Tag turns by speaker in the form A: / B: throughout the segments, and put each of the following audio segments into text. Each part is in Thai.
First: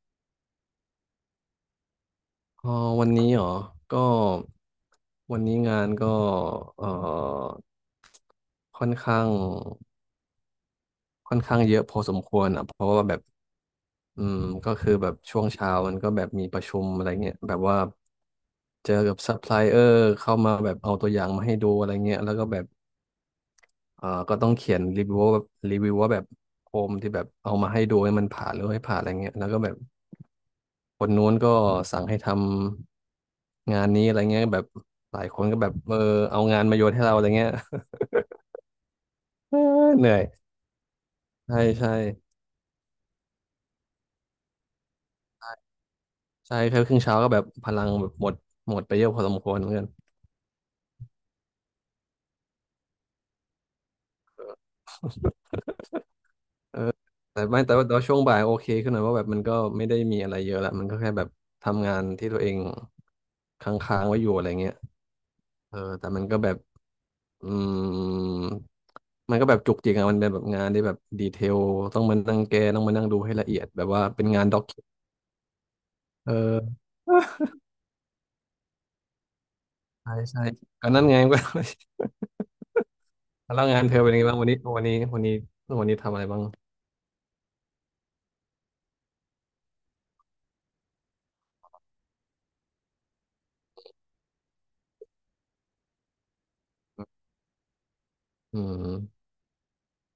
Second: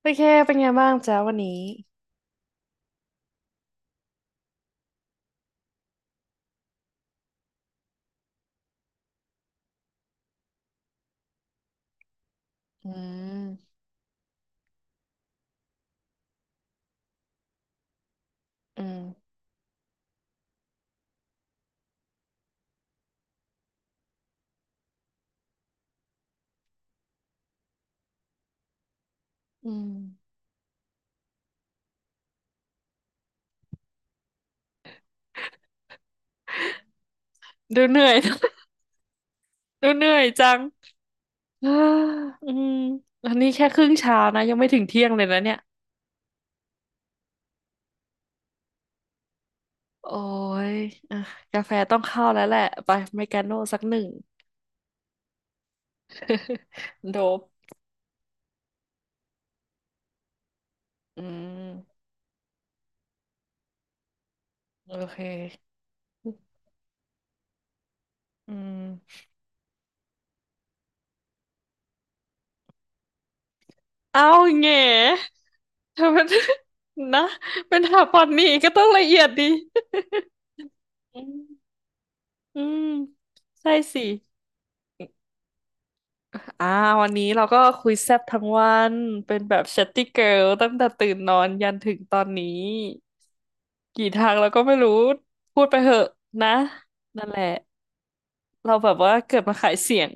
A: โอเคเป็นไงบ้างจ้าวันนี้
B: เออวันนี้เหรอก็วันนี้งานก็เออค่อนข้างค่อนข้างเยอะพอสมควรอ่ะเพ
A: อื
B: ราะว่าแบบ
A: ม
B: อืมก็คือแบบช่วงเช้ามันก็แบบมีประชุมอะไรเงี้ยแบบว่า
A: อื
B: เจอกับ
A: ม
B: ซัพพลายเออร์เข้ามาแบบเอาตัวอย่างมาให้ดูอะไรเงี้ยแล้วก็แบบก็ต้องเขียนรีวิวว่าแบบรีวิวว่าแบบโฮมที่แบบเอามาให้ดูให้มันผ่านหรือไม่ผ่านอะไรเงี้ยแล้วก็แบ
A: อื
B: บ
A: ม
B: คนนู้นก็สั่งให้ทำงานนี้อะไรเงี้ยแบบหลายคนก็แบบเอางานมาโยนให้เราอะไรเงี้ย
A: ดูเหนื่ อย
B: เอ
A: ดู
B: อ
A: เห
B: เห
A: นื่
B: นื่
A: อ
B: อย
A: ยจัง
B: ใช่
A: อ้า
B: ใช่
A: อืมอันนี้แค่ครึ่งเช้านะยังไม่ถึงเที่ยงเลยนะเนี่ย
B: ใช่แค่ครึ่งเช้าก็แบบพลังแบบหมดหมดไปเยอะพอสมควรเหมือนกัน
A: โอ้ยอ่ะกาแฟต้องเข้าแล้วแหละไปเมกาโน่สักหนึ่ง โดบ
B: แต่ว่าช่วงบ่ายโอเคขึ้นหน่อยว่าแบบมันก็ไม่ได้มีอะไรเยอะละมันก็แค่
A: อื
B: แบบทำงา
A: ม
B: นที่ตัวเองค้างๆไว้อยู่อะไรเงี้ย
A: โอเค
B: แต่มันก็แบบอืม
A: อืม
B: มันก็แบบจุกจิกอะมันเป็นแบบงานที่แบบดีเทลต้องมานั่งแก้ต้องมานั่งดูให้ละเอียดแบบว่าเป็
A: เอา
B: นงานด็อก
A: แง่เธอเป็น
B: เออ
A: นะเป็นถาปอนนี่ก็ต้องละเอียดดี
B: ใช่ใช่ก็นั่นไง
A: อืม
B: ก็
A: อืม
B: แล้ว
A: ใช่
B: งานเธ
A: สิ
B: อเป็นยังไงบ้างวันนี้วันนี้ทำอะไรบ้าง
A: อ่าวันนี้เราก็คุยแซ่บทั้งวันเป็นแบบ chatty girl ตั้งแต่ตื่นนอนยันถึงตอนนี้กี่ทางเราก็ไม่รู้พูดไปเหอะนะนั่นแหละ
B: อื
A: เราแบบว่า
B: ม
A: เกิดมาขายเสียง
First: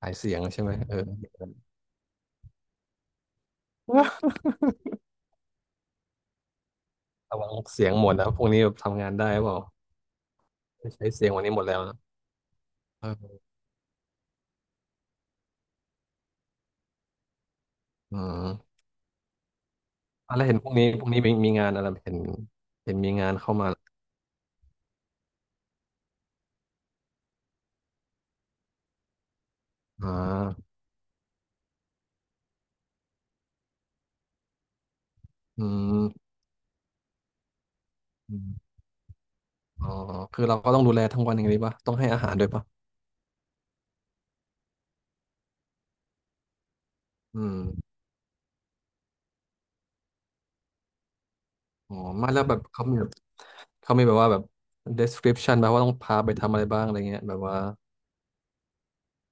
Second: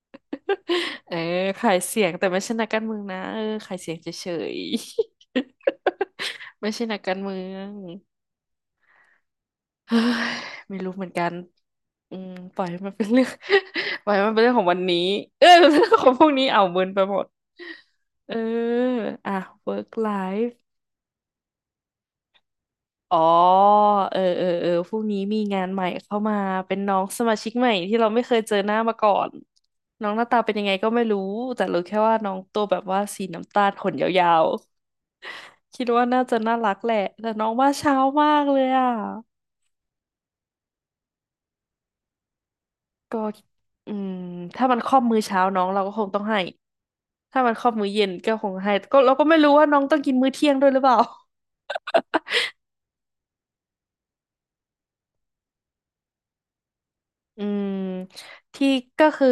B: ขายเสียงใช่ไหม
A: เออขายเสียงแต่ไม่ใช่นักการเมืองนะเออขายเสียงเฉยๆ ไม่ใช่นักการเมื
B: ระวัง
A: อง
B: เสียงหมดนะพวกนี้แบบทำงานได้หรือเปล่า
A: เฮ้ยไม่
B: ไม่
A: รู้เหมื
B: ใช้
A: อนกั
B: เสียง
A: น
B: วันนี้หมดแล้วนะ
A: อืมปล่อยให้มันเป็นเรื่อง
B: เออ
A: ปล่อยให้มันเป็นเรื่องของวันนี้เออเรื่องของพวกนี้เอาเมินไปหมด
B: อื
A: เออ
B: ม
A: อ่ะ work
B: อ่ะแล้ว
A: life
B: เห็นพวกนี้พวกนี้มีมีงานอะไรเห็นมี
A: อ๋อ
B: งานเข้ามา
A: เออพรุ่งนี้มีงานใหม่เข้ามาเป็นน้องสมาชิกใหม่ที่เราไม่เคยเจอหน้ามาก่อนน้
B: อ่
A: องหน้าตาเป็นยังไง
B: า
A: ก็ไม่รู้แต่รู้แค่ว่าน้องตัวแบบว่าสีน้ำตาลขนยาว
B: อื
A: ๆคิดว่าน่า
B: ม
A: จะน่ารักแหละแต่น้องว่าเช้ามา
B: อ
A: กเลย
B: ม
A: อ่ะ
B: อ๋อคือเราก็ต้องดูแลทั้งวันอย่างนี้ป่ะต้องให้อาหารด้วยป่ะ
A: ก็อืมถ้ามันครอบมื้อเช้าน้องเราก็คงต้องให้
B: อื
A: ถ้ามัน
B: ม
A: ครอบมื้อเย็นก็คงให้ก็เราก็ไม่รู้ว่าน้องต้องกินมื้อเที่ยงด้วยหรือเปล่า
B: อ๋อไม่แล้วแบบเขามีแบบเขามีแบบว่าแบบ description แบบว่าต้องพาไปทำอะไรบ้างอะไรเงี้ยแบบ
A: อื
B: ว่า
A: มที่ก็คือ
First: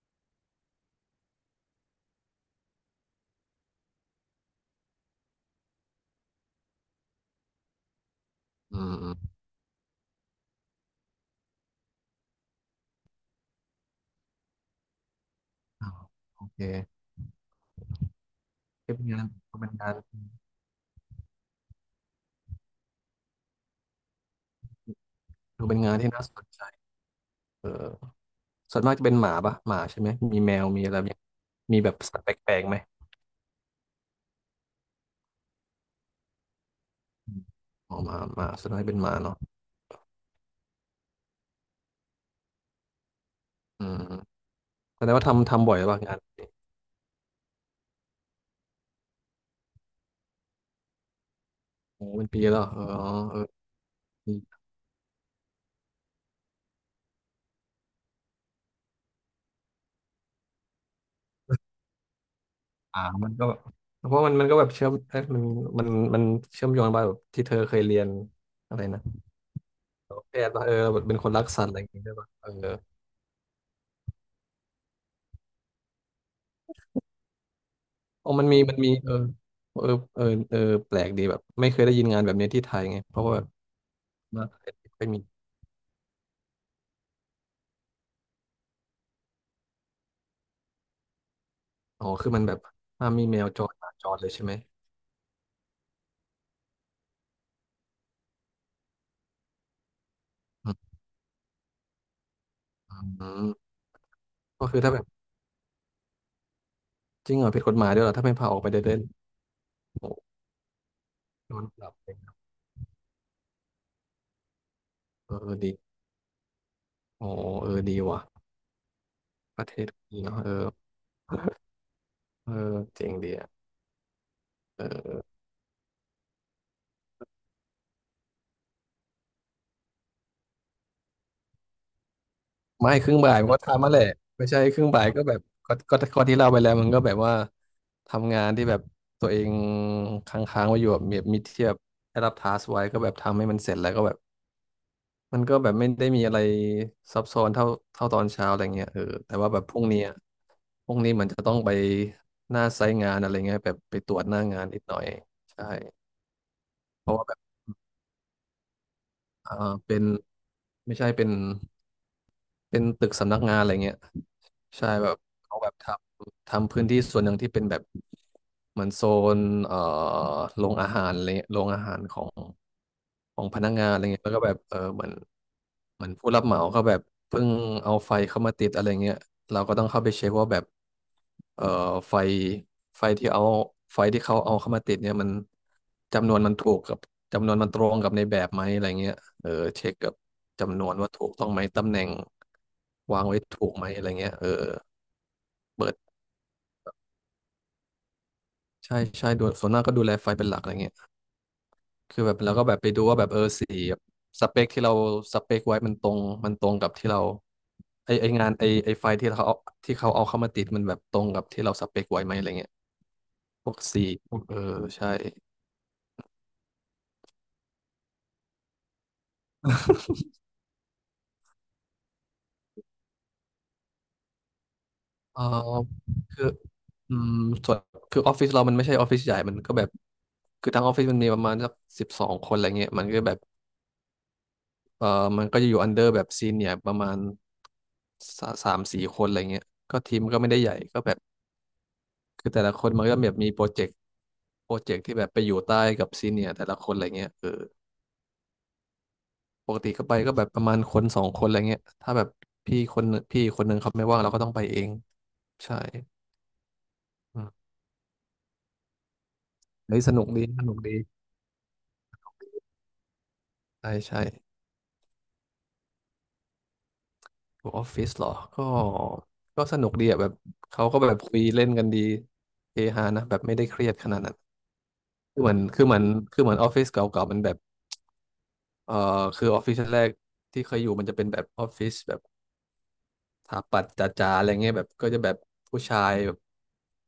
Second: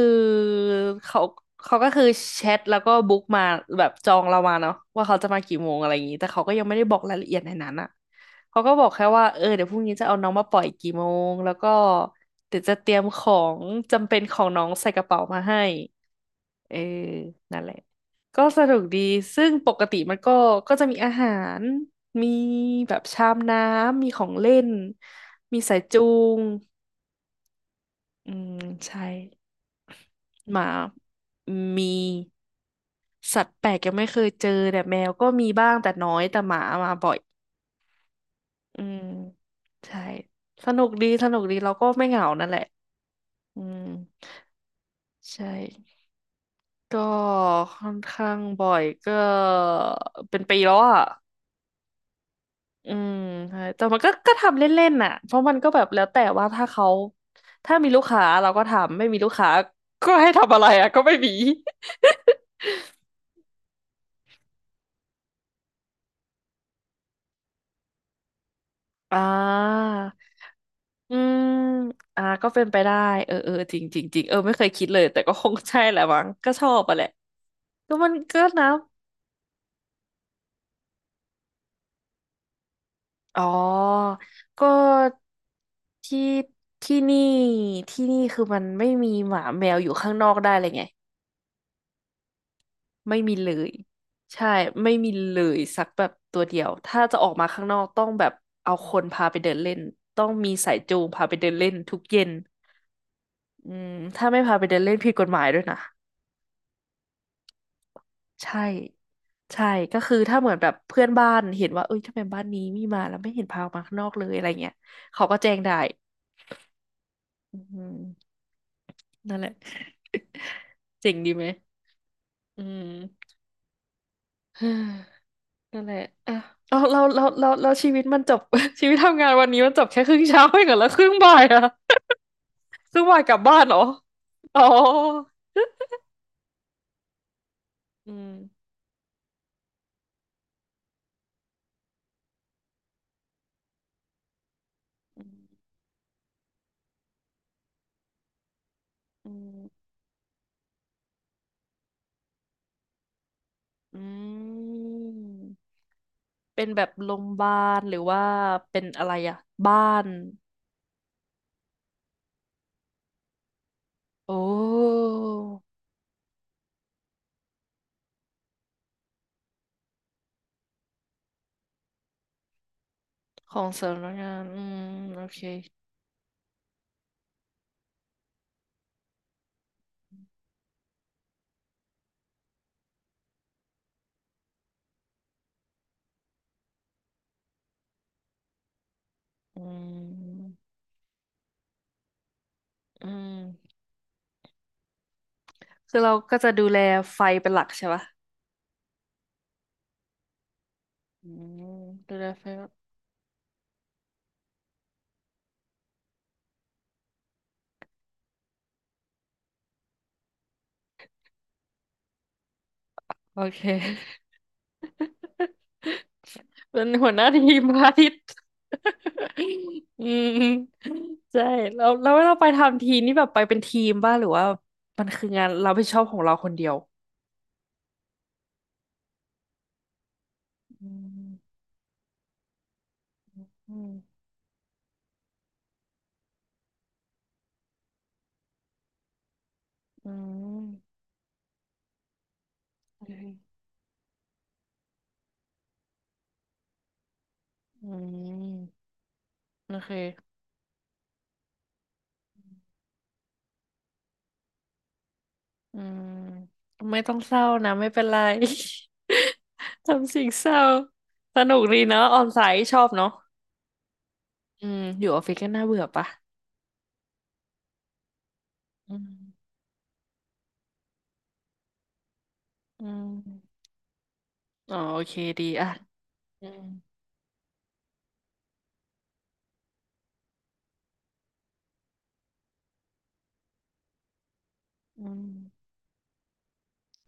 A: เขาเขาก็คือแชทแล้วก็บุ๊กมาแบบจองเรามาเนาะว่าเขาจะมากี่โมงอะไรอย่างนี้แต่เขาก็ยังไม่ได้บอกรายละเอียดในนั้นอ่ะเขาก็
B: อื
A: บอก
B: ม
A: แค่
B: อืม
A: ว่าเออเดี๋ยวพรุ่งนี้จะเอาน้องมาปล่อยกี่โมงแล้วก็เดี๋ยวจะเตรียมของจำเป็นของน้องใส่กระเป๋ามาให้
B: อ้าวโอเค
A: เออนั่นแหละก็สนุก
B: เป็
A: ดี
B: นงานเ
A: ซึ่ง
B: ป็
A: ป
B: น
A: ก
B: งาน
A: ติมันก็ก็จะมีอาหารมีแบบชามน้ำมีของเล่นมี
B: ดู
A: สา
B: เป็น
A: ย
B: งาน
A: จู
B: ที่น่าส
A: ง
B: นใจเออ
A: อืม
B: ส่วนมาก
A: ใช่
B: จะเป็นหมาปะหมาใช่ไหม มีแม
A: ห
B: ว
A: มา
B: มีอะไรแบบเนี้ยมีแบ
A: มี
B: บสัตว์แปลกๆไหม
A: สัตว์แปลกยังไม่เคยเจอแต่แมวก็มีบ้างแต่น้อยแต่หมามาบ่อย
B: อมอ๋อหมาหมาส่วน
A: อื
B: มากเป็
A: ม
B: นหมาเนาะ
A: ใช่สนุกดีสนุกดีเราก็ไม่เหงานั่นแหละอืม
B: อืมแสดงว่า
A: ใช่
B: ทำบ่อยป่ะงาน
A: ก็ค่อนข้างบ่อยก็เป็นปีแล้วอ่ะ
B: โอ้เป็นปีแล้วเหรอเอ
A: อื
B: อ
A: ม
B: เออ
A: ใช่แต่มันก็ก็
B: ปี
A: ทำเล่นๆน่ะเพราะมันก็แบบแล้วแต่ว่าถ้าเขาถ้ามีลูกค้าเราก็ทำไม่มีลูกค้าก็ให้ทำอะไรอ่ะก็ไม่มี
B: อ่ามันก็แบบเพราะมันก็แบบเชื่อมเอ๊ะมันมันเชื่อมโยงไปแบบที่เธอเคยเรียนอะไรนะ
A: อ่า
B: แพทย์ป่ะเออแบบ
A: อื
B: เป็นคน
A: ม
B: รักสัตว์อะไรอย่างงี้ด้วย
A: อ่า
B: ป่ะ
A: ก็
B: เออ
A: เป็นไปได้เออเออจริงจริงจริงเออไม่เคยคิดเลยแต่ก็คงใช่แหละมั้งก็ชอบอะแหละก็มัน
B: อ๋อ
A: ก็
B: มันมี
A: นะ
B: มันมีเออเออเออแปลกดีแบบไม่เคยได้ยินงานแบบนี้ที่ไทยไงเพราะว่า
A: อ๋
B: แบ
A: อ
B: บมาไท
A: ก็
B: ยไม่มี
A: ที่ที่นี่ที่นี่คือมันไม่มีหมาแมวอยู่ข้างนอกได้เลยไง
B: อ๋อคือมันแบบห้าม
A: ไม่
B: มี
A: มี
B: แมว
A: เล
B: จ
A: ย
B: รหมาจรเลยใช่
A: ใช่
B: ไหม
A: ไม่มีเลยสักแบบตัวเดียวถ้าจะออกมาข้างนอกต้องแบบเอาคนพาไปเดินเล่นต้องมี
B: อื
A: สาย
B: ม
A: จูงพาไปเดินเล่นทุกเย็น
B: อื
A: อื
B: ม
A: มถ้าไม่พาไป
B: ก็
A: เดิ
B: คือ
A: น
B: ถ้า
A: เล่น
B: แบบ
A: ผิดกฎหมายด้วยนะ
B: จริงเหรอผิดกฎหมายด้วยเหรอถ้าไม่พาออ
A: ใช่
B: กไปเดินเล่น
A: ใช่ก็
B: โอ้
A: คือถ้าเหมือนแบบเพื่อนบ้าน
B: โด
A: เห็
B: น
A: น
B: ป
A: ว่า
B: รั
A: เอ้
B: บ
A: ย
B: เล
A: ทำ
B: ย
A: ไม
B: นะ
A: บ้านนี้มีมาแล้วไม่เห็นพาออกมาข้างนอกเลยอะไรเงี้ยเขา
B: เอ
A: ก็แจ้
B: อ
A: ง
B: ดี
A: ได้
B: โอ้
A: อื
B: เออดีว่ะ
A: มนั่นแหละ
B: ประเทศดีเนาะเออ
A: เจ๋งดีไหม
B: เออ
A: อื
B: เจ๋งดีอ่ะ
A: ม
B: เออ
A: นั่นแหละอ่ะเอาเราชีวิตมันจบ ชีวิตทำงานวันนี้มันจบแค่ครึ่งเช้าเองเหรอแล้วครึ่งบ่ายอะ
B: ไม่
A: ครึ่ง
B: ครึ่
A: บ่า
B: ง
A: ยก
B: บ่า
A: ลั
B: ย
A: บ
B: มัน
A: บ้า
B: ก็
A: นเหรอ
B: ทำมาแหละไม่
A: อ๋
B: ใช่
A: อ
B: ครึ่งบ่ายก็แบบก็ที่เล่าไปแล้วมันก็แบบว่า
A: อืม
B: ทำงานที่แบบตัวเองค้างๆไว้อยู่แบบมีเทียบได้รับทาสไว้ก็แบบทำให้มันเสร็จแล้วก็แบบ
A: อื
B: มันก็
A: ม
B: แบบไม่ได้มีอะไรซับซ้อนเท่าตอนเช้าอะไรเงี้ย
A: อื
B: แต่ว่าแบบพรุ่ง
A: ม
B: นี้อะพรุ่งนี้มันจะต้องไปหน้าไซต์งานอะไรเงี้ยแบบไป
A: อื
B: ตรวจหน้างานนิดหน่อยใช่
A: มเป็นแบบ
B: เพ
A: โร
B: ราะ
A: ง
B: ว่า
A: พ
B: แบ
A: ยา
B: บ
A: บาลหรือว่าเป็นอะไรอะ
B: อ่า
A: บ้า
B: เป็น
A: น
B: ไม่ใช่เป็น เป็นตึกสำนักงานอะไรเงี้ย
A: โอ
B: ใช่
A: ้
B: แบบเขาแบบทำพื้นที่ส่วนหนึ่งที่เป็นแบบเหมือนโซนเอ่อโรงอาหารอะไรเงี้ยโรงอาหารของ ของ
A: ข
B: พ
A: อง
B: นักงานอะไร
A: สำนัก
B: เงี้ยแล้
A: งา
B: วก็
A: น
B: แบบเออเหมือน
A: โอเค
B: ผู้รับเหมาก็แบบเพิ่งเอาไฟเข้ามาติดอะไรเงี้ยเราก็ต้องเข้าไปเช็คว่าแบบเอ่อไฟไฟที่เอาไฟที่เขาเอาเข้ามาติดเนี่ยมันจำนวนมันถูกกับจำนวนมันตรงกับในแบบไหมอะไรเงี้ยเออ
A: อื
B: เช็คกับ
A: ม
B: จำนวนว่าถูกต้องไหมตำแหน่ง
A: อื
B: วาง
A: ม
B: ไว้ถูกไหมอะไรเงี้ยเออเปิด
A: คือเราก็จะดูแลไฟเป็นหลักใช่ปะ
B: ใช่ใช่ดูส่วนหน้ากก็ดูแลไฟเป็นหลักอะไรเงี้ย
A: อืมดู
B: คือ
A: แล
B: แบบ
A: ไฟ
B: เรา
A: ล
B: ก็แบบไปดูว่าแบบเออสีแบบสเปคที่เราสเปคไว้มันตรงกับที่เราไอไองานไอไอไฟล์ที่เขาเอาเข้ามาติดมันแบบตรงกับที่เราสเปคไว้ไหมอะไรเงี้ย
A: โอเค
B: พวกสีพวกเออใช่
A: เป็นหัวหน้าทีมพระอาทิตย์ อืมใช่แล้วแล้วเราไปทำทีนี่แบบไปเป็นทีมบ้างหรือว่ามันคือ
B: เออ
A: งานเราไม่ชอบของเรา
B: คือ
A: คนเดียว
B: อืมส่วนคือออฟฟิศเรามันไม่ใช่ออฟฟิศใหญ่มันก็แบบคือทั้ง
A: อื
B: ออฟฟิศมันมีประมาณ
A: ม
B: สัก12 คนอะไรเงี้ยมันก็แบบ
A: อืม
B: เออมันก็จะอยู่อันเดอร์แบบซีเนียประมาณสามสี่คนอะไรเงี้ยก็
A: อื
B: ทีมก็ไม่ได้
A: ม
B: ใหญ่ก็แบบคือแต่ละคน
A: โอ
B: มัน
A: เค
B: ก็แบบมีโปรเจกต์ โปรเจกต์ที่แบบไปอยู่ใต้กับซีเนียร์แต่ละคนอะไรเงี้ยเออ
A: อืม
B: ป
A: โอ
B: กติ
A: เค
B: ก็ไปก็แบบประมาณคนสองคนอะไรเงี้ยถ้าแบบพี่คนหนึ่งเขาไม่ว่างเราก็ต้องไปเองใช่
A: อืมไม่ต้องเศ
B: อื
A: ร้า
B: ม
A: นะไม่เป็นไร
B: เฮ้ยส
A: ทำ
B: นุ
A: สิ่
B: ก
A: ง
B: ดี
A: เศร้า
B: สนุกดี
A: สนุกดีเนาะออนไซต์ชอบเนาะ
B: ใช่ใช่
A: อืมอยู่ออฟฟิศก็น่าเบื่อปะ
B: อยูออฟฟิศเหรอก็
A: อืม
B: ก็สนุกดีอ่ะแบบเขาก็แบบคุยเล่นกันดีเฮ
A: อื
B: ฮานะแบบไม่
A: ม
B: ได้เครียดขนาดนั้น
A: อ๋อโอเค
B: คือ
A: ดี
B: เหมือน
A: อ่ะ
B: คือเหมือนคือ
A: อื
B: เหมือน
A: ม
B: ออฟฟิศเก่าๆมันแบบเอ่อคือออฟฟิศแรกที่เคยอยู่มันจะเป็นแบบออฟฟิศแบบ สถาปัตย์จ๋าๆอะไรเงี้ยแบบ
A: อื
B: ก็จะ
A: ม
B: แบบผู้ชายแบบ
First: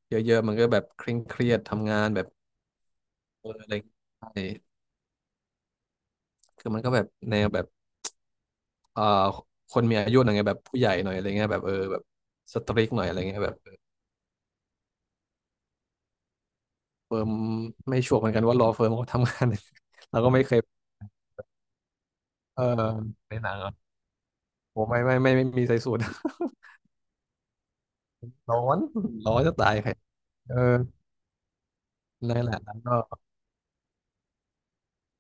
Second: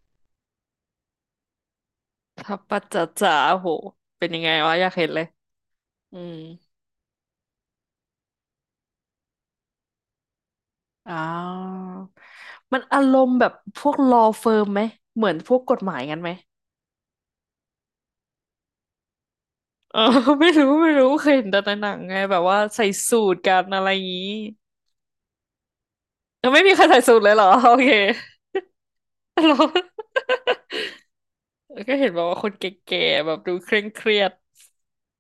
B: เยอะๆมันก็แบบเคร่งเครียดทำงานแบบ
A: ทับปัจจาจา
B: เอออะ
A: โห
B: ไร
A: เป็น
B: ใช่
A: ยังไงวะอยากเห็นเลยอืม
B: คือมันก็แบบแนวแบบเอ่อคนมีอายุหน่อยไงแบบผู้ใหญ่หน่อ
A: อ้า
B: ยอะไรเงี้ยแบบเออ
A: ว
B: แบบสต
A: มั
B: ริ
A: น
B: ก
A: อา
B: หน่อยอะ
A: ร
B: ไร
A: มณ์
B: เงี้ย
A: แบ
B: แบ
A: บ
B: บ
A: พวก law firm ไหมเหมือนพวกกฎหมายกันไหม
B: เฟิร์มไม่ชัวร์เหมือนกันว่าลอเฟิร์มเขาทำงาน
A: เออ
B: เราก็ ไม่
A: ไม่
B: เคย
A: รู้ไม่รู้เคยเห็นแต่ในหนังไงแบบว่า
B: เออ
A: ใส่สู
B: ใน
A: ท
B: หนั
A: กั
B: ง
A: น
B: เหรอ
A: อะไรอย่างนี้
B: โอ้ไม่ไม่ไม่ไม่ไมมีใส่สูท
A: แล้วไม่มีใครใส่สูทเลยเหรอ โอเค
B: ร้อนร้อน
A: เหร
B: จะ
A: อ
B: ตายใครเออ
A: แล้วก็เห็นบอก
B: นั่
A: ว่า
B: น
A: ค
B: แห
A: น
B: ละ
A: แ
B: แล้วก็
A: ก่ๆแบบดูเคร่งเครียด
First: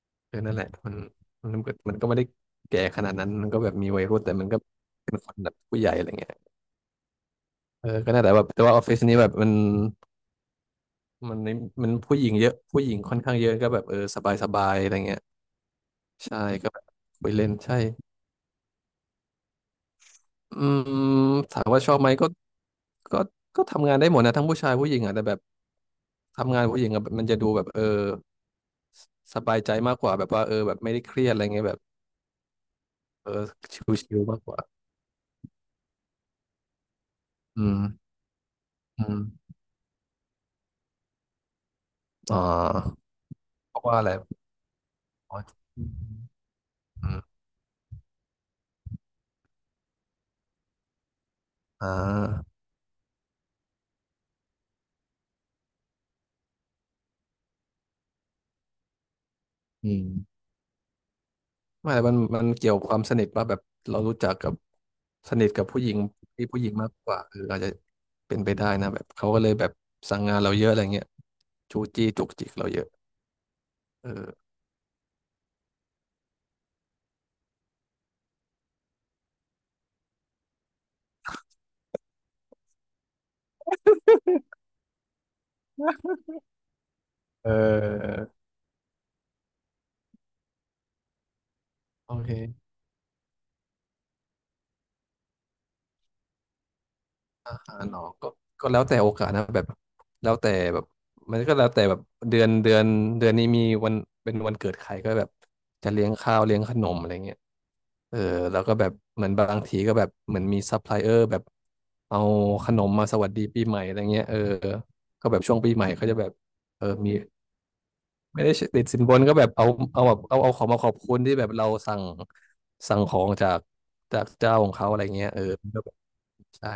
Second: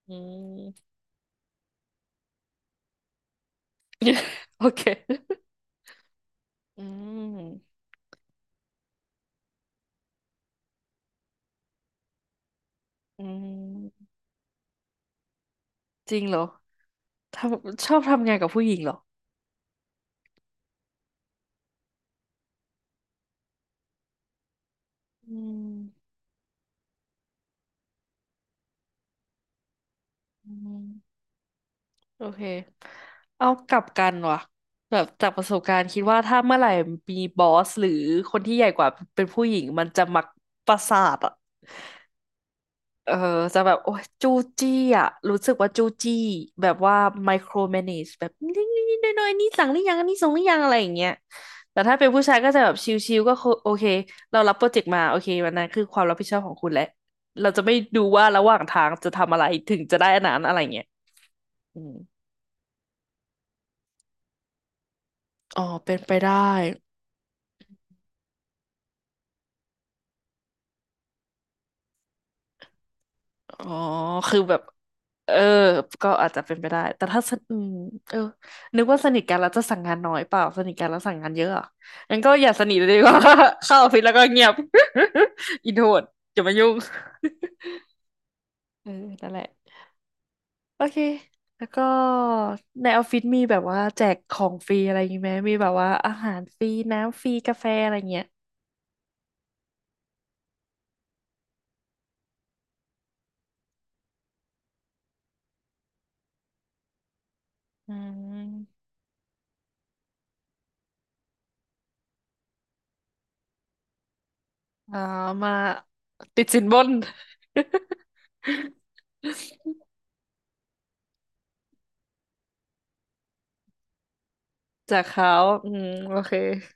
A: อื
B: เออนั่
A: ม
B: นแหละมันมันก็ไม่ได้แก่ขนาดนั้นมันก็แบบมีวัยรุ่นแต่มั นก็
A: โอเค
B: เป็นคนแบบผู้ใหญ่อะไรเงี้ย
A: อืม
B: เออก็น่าแต่แบบแต่ว่าออฟฟิศนี้แบบมันมันผู้หญิงเยอะผู้หญิงค่อน
A: อื
B: ข้างเยอะก็แบบเออ
A: ม
B: สบายสบายอะไรเงี้ย
A: จริงเหร
B: ใช่
A: อ
B: ก็แบบคุย
A: ท
B: เล่นใช่
A: ำชอบทำงานกับผู้หญิงเหรอ
B: อืมถามว่าชอบไหมก็ก็ทำงานได้หมดนะทั้งผู้ชายผู้หญิงอ่ะแต่แบ
A: อื
B: บ
A: ม
B: ทำงานผู้หญิงอะมันจะดูแบบเออสบายใจมากกว่าแบบว่า
A: อื
B: เออแบบ
A: ม
B: ไม่ได้เครียดอะไรเงี้ยแบบ
A: โอเค
B: เออ
A: เอากลับกัน
B: ชิลๆ
A: ว่ะ
B: มากกว่า
A: แบบจากประสบการณ์คิดว่าถ้าเมื่อไหร่มีบอ
B: อื
A: ส
B: ม
A: หรือคนที่ใหญ่กว่า
B: อื
A: เป็นผู้
B: ม
A: หญิงมันจะมักประสาทอ่ะ
B: อ่า
A: เออจะแบ
B: เพ
A: บ
B: ราะ
A: โอ้
B: ว่า
A: ย
B: อะไร
A: จู้จี้อ่ะรู้
B: อ๋
A: สึก
B: อ
A: ว่าจู้จี้แบบว่า
B: อืม
A: ไมโครแมเนจแบบนิดนิดน้อยนอยนี่สั่งหรือยังอันนี่ส่งหรือยังอะไรอย่างเงี้ยแต่
B: อ่
A: ถ้าเป็นผู้ชายก็
B: า
A: จะแบบชิลๆก็คือโอเคเรารับโปรเจกต์มาโอเควันนั้นคือความรับผิดชอบของคุณแหละเราจะไม่ดูว่าระหว่างทางจะทำอะไรถึง
B: อื
A: จะ
B: ม
A: ได้อันนั้นอะไรเงี้ยอื
B: ไม่
A: ม
B: แต่มันเกี่ยวความสนิทป่ะแบบเรารู้จักกับสนิท
A: อ๋อ
B: กับผู้หญิ
A: เป็
B: ง
A: นไปได้
B: ที่ผู้หญิงมากกว่าเอออาจจะเป็นไปได้นะแบบเขาก็เลยแบบสั่งงานเราเยอะอะไรเงี้ยจู้จี้จุกจิกเราเยอะ
A: อ๋อ
B: เออ
A: คือแบบเออก็อาจจะเป็นไปได้ แต่ถ้าสนอืมเออนึกว่าสนิทกันแล้วจะสั่งงานน้อยเปล่า สนิทกันแล้วสั่งงานเยอะเหรองั้นก็อย่าสนิทเลยดีกว่า เข้าออฟฟิศแล้วก็เงียบ อินโทรดอย่ามายุ่ง
B: เออ
A: เออนั่นแหละโอเคแล้วก็
B: โอเค
A: ในออฟฟิศมีแบบว่าแจกของฟรีอะไรอย่างงี้ไหมมีแบบว่าอาหารฟรีน้ำฟรี
B: อา
A: กาแฟ
B: หาร
A: อะไร
B: เหรอ
A: เงี้ย
B: ก็ก็แล้วแต่โอกาสนะแบบแล้วแต่แบบมันก็แล้วแต่แบบเดือนเดือนเดือนนี้มีวันเป็นวันเกิดใครก็แบบจะเลี้ยงข้าวเลี้ยงขนมอะไรเงี้ย
A: อื
B: เออแล้วก็
A: ม
B: แบบเหมือนบางทีก็แบบเหมือนมีซัพพลายเออร์แบบเอาขนมมาสวัสดีปีใหม่อะไรเงี้ยเออ
A: อ่า
B: ก็แบบ
A: มา
B: ช่วงปีใหม่เขาจะแบบ
A: ติดสินบ
B: เออ
A: น
B: มีไม่ได้ติ ดสินบนก็แบบเอาของมาขอบคุณที่แบบเราสั่งของจากเจ้าของเขาอะ
A: จา
B: ไร
A: ก
B: เงี้ย
A: เขา
B: เออ
A: อื
B: ก็
A: ม
B: แบบ
A: โอเค
B: ใช่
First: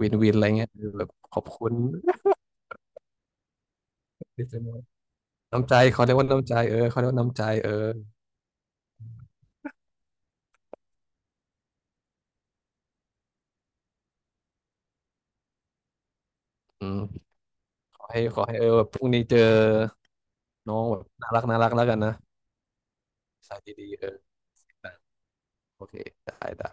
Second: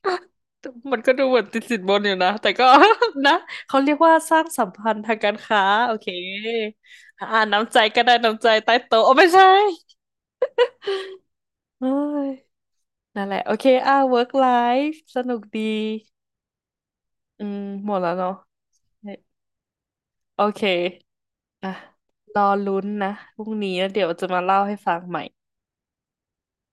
B: วินวินอะไรเงี้ยคือ
A: มัน
B: แบบ
A: ก็ดู
B: ข
A: เหมื
B: อ
A: อ
B: บ
A: นติด
B: คุณ
A: สินบนอยู่นะ แต่ก็ นะเขาเรียกว่าส ร้า
B: ดี
A: ง
B: ใจ
A: สัม
B: มาก
A: พันธ์ทางการค้า
B: น้ำใจ
A: โอ
B: เขา
A: เค
B: เรียกว่าน้ำใจเออเขาเรียกว่า
A: อ่า
B: น้ำใจเอ
A: น้ำ
B: อ
A: ใจก็ได้น้ำใจใต้โต๊ะโอ้ไม่ใช่เอ้ยนั่นแหละ โอเคอ่า work life สนุกดี
B: อืม
A: อืมหม
B: ข
A: ด
B: อ
A: แล้ว
B: ให้
A: เนาะ
B: ขอให้เออแบบพรุ่งนี้เจอ
A: โอเค
B: น้องแบบน่ารักน่ารั
A: อ่ะ
B: กแล้วกันนะ
A: รอลุ้นนะพรุ่ง
B: สาย
A: นี้แล้
B: ดี
A: ว
B: ๆ
A: เดี๋
B: เอ
A: ยว
B: อ
A: จะมาเล่าให้ฟังใหม่
B: โอเคได้ได้